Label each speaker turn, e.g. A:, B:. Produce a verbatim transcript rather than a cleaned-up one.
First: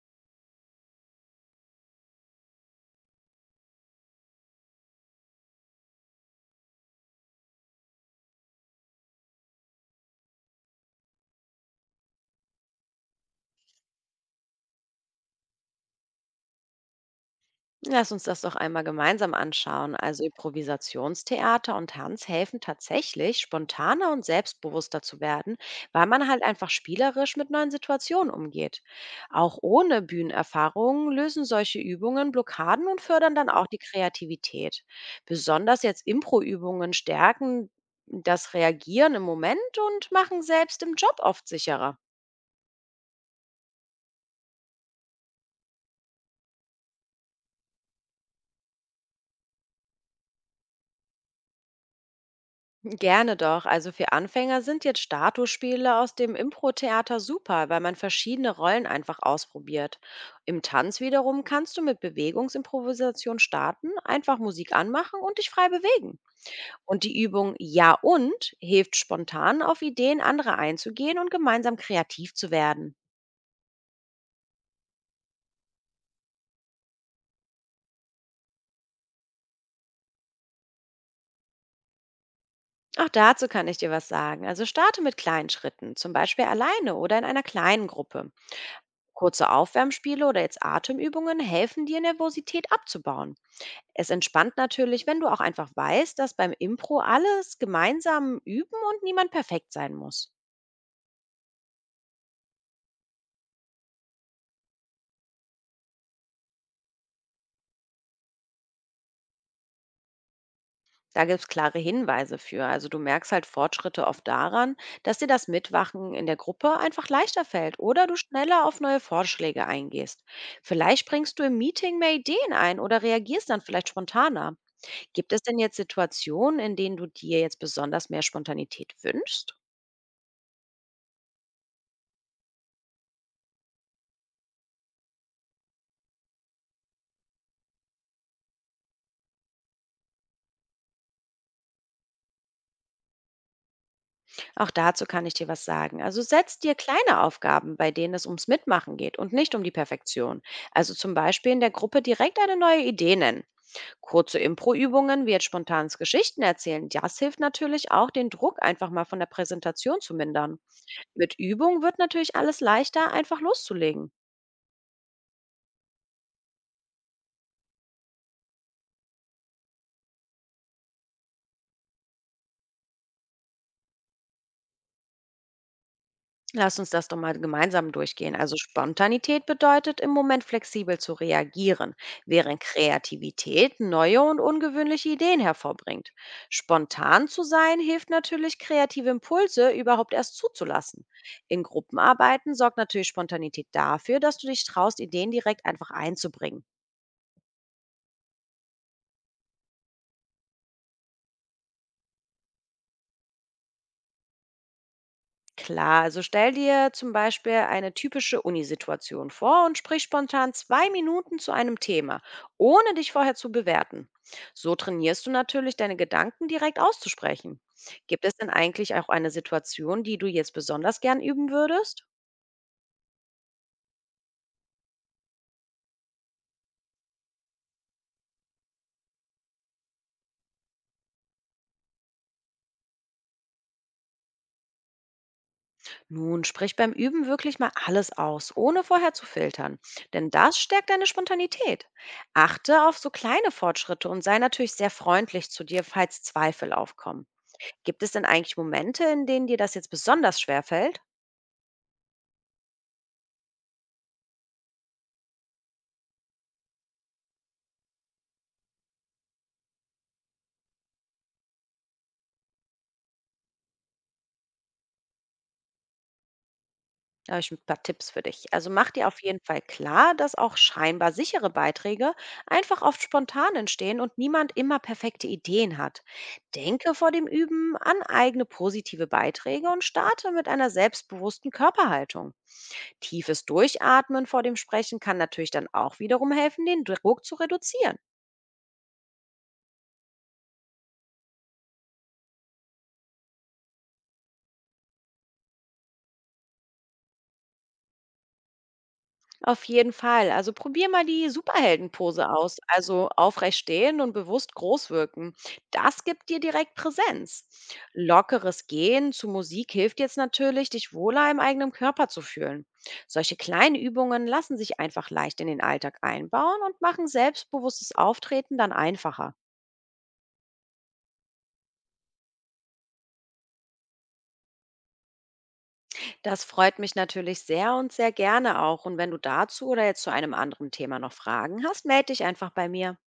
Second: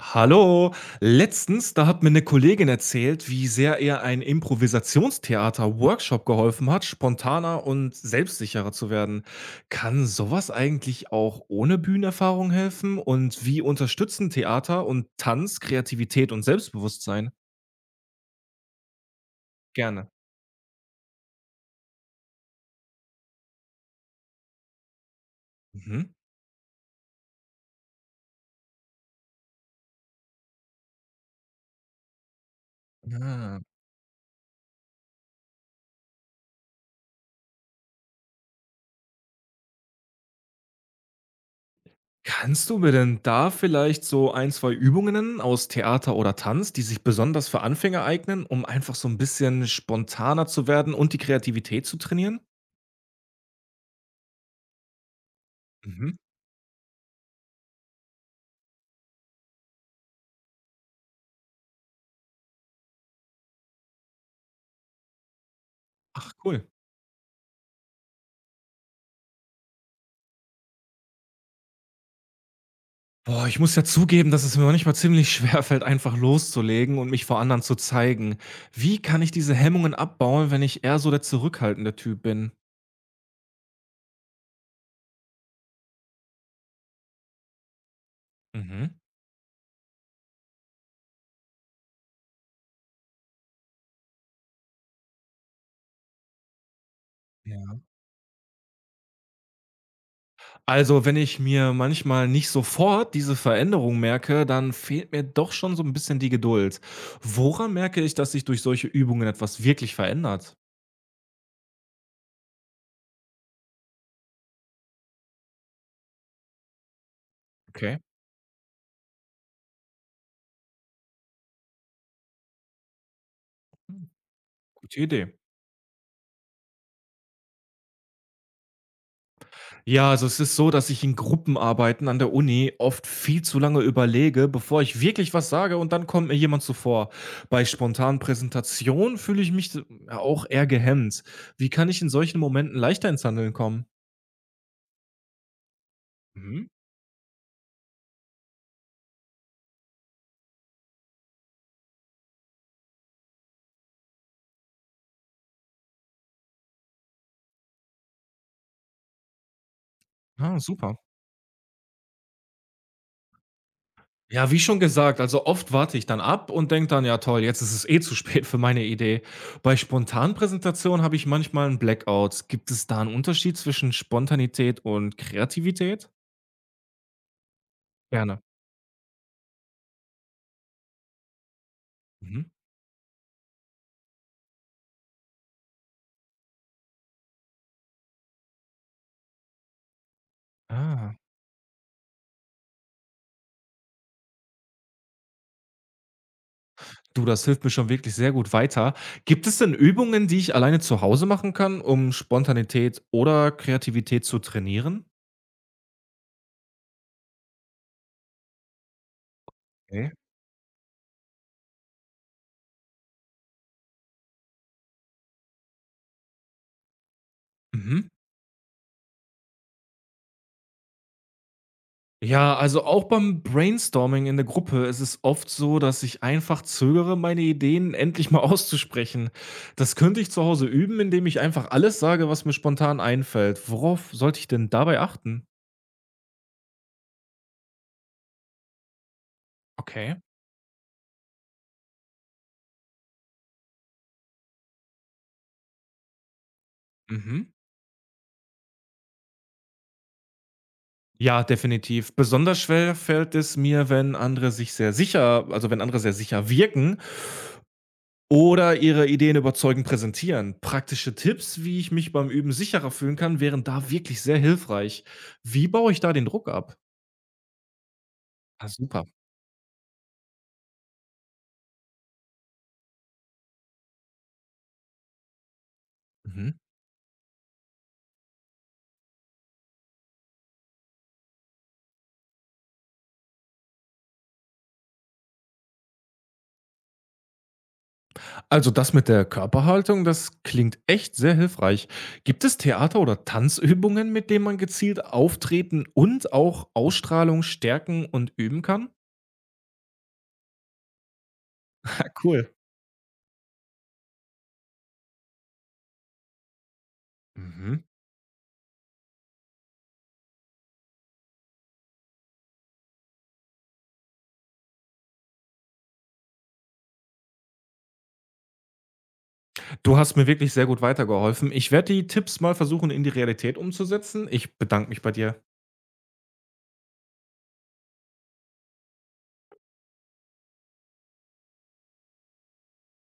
A: Hallo, letztens, da hat mir eine Kollegin erzählt, wie sehr ihr ein Improvisationstheater-Workshop geholfen hat, spontaner und selbstsicherer zu werden. Kann sowas eigentlich auch ohne Bühnenerfahrung helfen? Und wie unterstützen Theater und Tanz Kreativität und Selbstbewusstsein?
B: Lass uns das doch einmal gemeinsam anschauen.
A: Gerne.
B: Also Improvisationstheater und Tanz helfen tatsächlich, spontaner und selbstbewusster zu werden, weil
A: Mhm.
B: man halt einfach spielerisch mit neuen Situationen umgeht. Auch ohne Bühnenerfahrung lösen solche Übungen Blockaden und fördern dann
A: Ah.
B: auch die Kreativität. Besonders jetzt Impro-Übungen stärken das Reagieren im Moment und machen selbst im Job oft sicherer.
A: Kannst du mir denn da vielleicht so ein, zwei Übungen nennen aus Theater oder Tanz, die sich besonders für Anfänger eignen, um einfach so ein bisschen spontaner zu werden und die Kreativität zu trainieren?
B: Gerne doch. Also für Anfänger sind jetzt Statusspiele aus
A: Mhm.
B: dem Impro-Theater super, weil man verschiedene Rollen einfach ausprobiert. Im Tanz wiederum kannst du mit Bewegungsimprovisation starten, einfach Musik anmachen und dich frei bewegen.
A: Ach, cool.
B: Und die Übung Ja und hilft spontan auf Ideen anderer einzugehen und gemeinsam kreativ zu werden.
A: Boah, ich muss ja zugeben, dass es mir manchmal ziemlich schwer fällt, einfach loszulegen und mich vor anderen zu zeigen. Wie kann ich diese Hemmungen abbauen, wenn ich eher so der zurückhaltende Typ bin?
B: Auch dazu kann ich dir was sagen. Also starte mit kleinen Schritten, zum Beispiel alleine oder in einer kleinen Gruppe.
A: Mhm.
B: Kurze Aufwärmspiele oder jetzt Atemübungen helfen dir, Nervosität abzubauen. Es entspannt natürlich, wenn du auch einfach weißt, dass beim Impro alles
A: Ja.
B: gemeinsam üben und niemand perfekt sein muss.
A: Also, wenn ich mir manchmal nicht sofort diese Veränderung merke, dann fehlt mir doch schon so ein bisschen die Geduld. Woran merke ich, dass sich durch solche Übungen etwas wirklich verändert?
B: Da gibt es klare Hinweise für. Also du merkst halt Fortschritte oft daran, dass dir das Mitwachen in der Gruppe einfach leichter fällt
A: Okay.
B: oder du schneller auf neue Vorschläge eingehst. Vielleicht bringst du im Meeting mehr Ideen ein oder reagierst dann vielleicht spontaner.
A: Gute
B: Gibt
A: Idee.
B: es denn jetzt Situationen, in denen du dir jetzt besonders mehr Spontanität wünschst?
A: Ja, also es ist so, dass ich in Gruppenarbeiten an der Uni oft viel zu lange überlege, bevor ich wirklich was sage, und dann kommt mir jemand zuvor. Bei spontanen Präsentationen fühle ich mich so- ja, auch eher gehemmt. Wie kann ich in solchen Momenten leichter ins Handeln kommen?
B: Auch dazu kann ich dir was sagen. Also setz
A: Mhm.
B: dir kleine Aufgaben, bei denen es ums Mitmachen geht und nicht um die Perfektion. Also zum Beispiel in der Gruppe direkt eine neue Idee nennen. Kurze Impro-Übungen wie jetzt spontanes Geschichten erzählen. Das hilft natürlich auch, den Druck einfach mal von der Präsentation zu
A: Ah,
B: mindern.
A: super.
B: Mit Übung wird natürlich alles leichter, einfach loszulegen.
A: Ja, wie schon gesagt, also oft warte ich dann ab und denke dann, ja toll, jetzt ist es eh zu spät für meine Idee. Bei spontanen Präsentationen habe ich manchmal einen Blackout. Gibt es da einen Unterschied zwischen Spontanität und Kreativität?
B: Lass uns das doch mal gemeinsam durchgehen.
A: Gerne.
B: Also Spontanität bedeutet, im Moment flexibel zu reagieren,
A: Mhm.
B: während Kreativität neue und ungewöhnliche Ideen hervorbringt. Spontan zu sein hilft natürlich, kreative Impulse überhaupt erst zuzulassen.
A: Ah.
B: In Gruppenarbeiten sorgt natürlich Spontanität dafür, dass du dich traust, Ideen direkt einfach einzubringen.
A: Du, das hilft mir schon wirklich sehr gut weiter. Gibt es denn Übungen, die ich alleine zu Hause machen kann, um Spontanität oder Kreativität zu trainieren?
B: Klar, also stell dir zum Beispiel eine typische Unisituation vor und sprich
A: Okay.
B: spontan zwei Minuten zu einem Thema, ohne dich vorher zu bewerten. So trainierst du natürlich deine Gedanken direkt auszusprechen.
A: Mhm.
B: Gibt es denn eigentlich auch eine Situation, die du jetzt besonders gern üben würdest?
A: Ja, also auch beim Brainstorming in der Gruppe ist es oft so, dass ich einfach zögere, meine Ideen endlich mal auszusprechen. Das könnte ich zu Hause üben, indem ich einfach alles sage, was mir spontan einfällt. Worauf sollte ich denn dabei achten?
B: Nun, sprich beim Üben wirklich mal alles aus, ohne vorher zu filtern,
A: Okay.
B: denn das stärkt deine Spontanität. Achte auf so kleine Fortschritte und sei natürlich sehr freundlich zu dir, falls Zweifel aufkommen.
A: Mhm.
B: Gibt es denn eigentlich Momente, in denen dir das jetzt besonders schwer fällt?
A: Ja, definitiv. Besonders schwer fällt es mir, wenn andere sich sehr sicher, also wenn andere sehr sicher wirken oder ihre Ideen überzeugend präsentieren. Praktische Tipps, wie ich mich beim Üben sicherer fühlen kann, wären da wirklich sehr hilfreich. Wie baue ich da den Druck ab?
B: Da habe ich ein paar Tipps für dich.
A: Ah,
B: Also, mach
A: super.
B: dir auf jeden Fall klar, dass auch scheinbar sichere Beiträge einfach oft spontan entstehen und niemand immer perfekte Ideen hat.
A: Mhm.
B: Denke vor dem Üben an eigene positive Beiträge und starte mit einer selbstbewussten Körperhaltung. Tiefes Durchatmen vor dem Sprechen kann natürlich dann auch wiederum helfen, den Druck zu reduzieren.
A: Also das mit der Körperhaltung, das klingt echt sehr hilfreich. Gibt es Theater- oder Tanzübungen, mit denen man gezielt auftreten und auch Ausstrahlung stärken und üben kann?
B: Auf jeden Fall. Also probier mal die
A: Ah,
B: Superheldenpose
A: cool.
B: aus. Also aufrecht stehen und bewusst groß wirken. Das gibt dir direkt Präsenz.
A: Mhm.
B: Lockeres Gehen zu Musik hilft jetzt natürlich, dich wohler im eigenen Körper zu fühlen. Solche kleinen Übungen lassen sich einfach leicht in den Alltag einbauen und machen selbstbewusstes Auftreten dann einfacher.
A: Du hast mir wirklich sehr gut weitergeholfen. Ich werde die Tipps mal versuchen, in die Realität umzusetzen. Ich bedanke mich bei dir.
B: Das freut mich natürlich sehr und sehr gerne auch. Und wenn du dazu oder jetzt zu einem anderen Thema noch Fragen hast, melde dich einfach bei mir.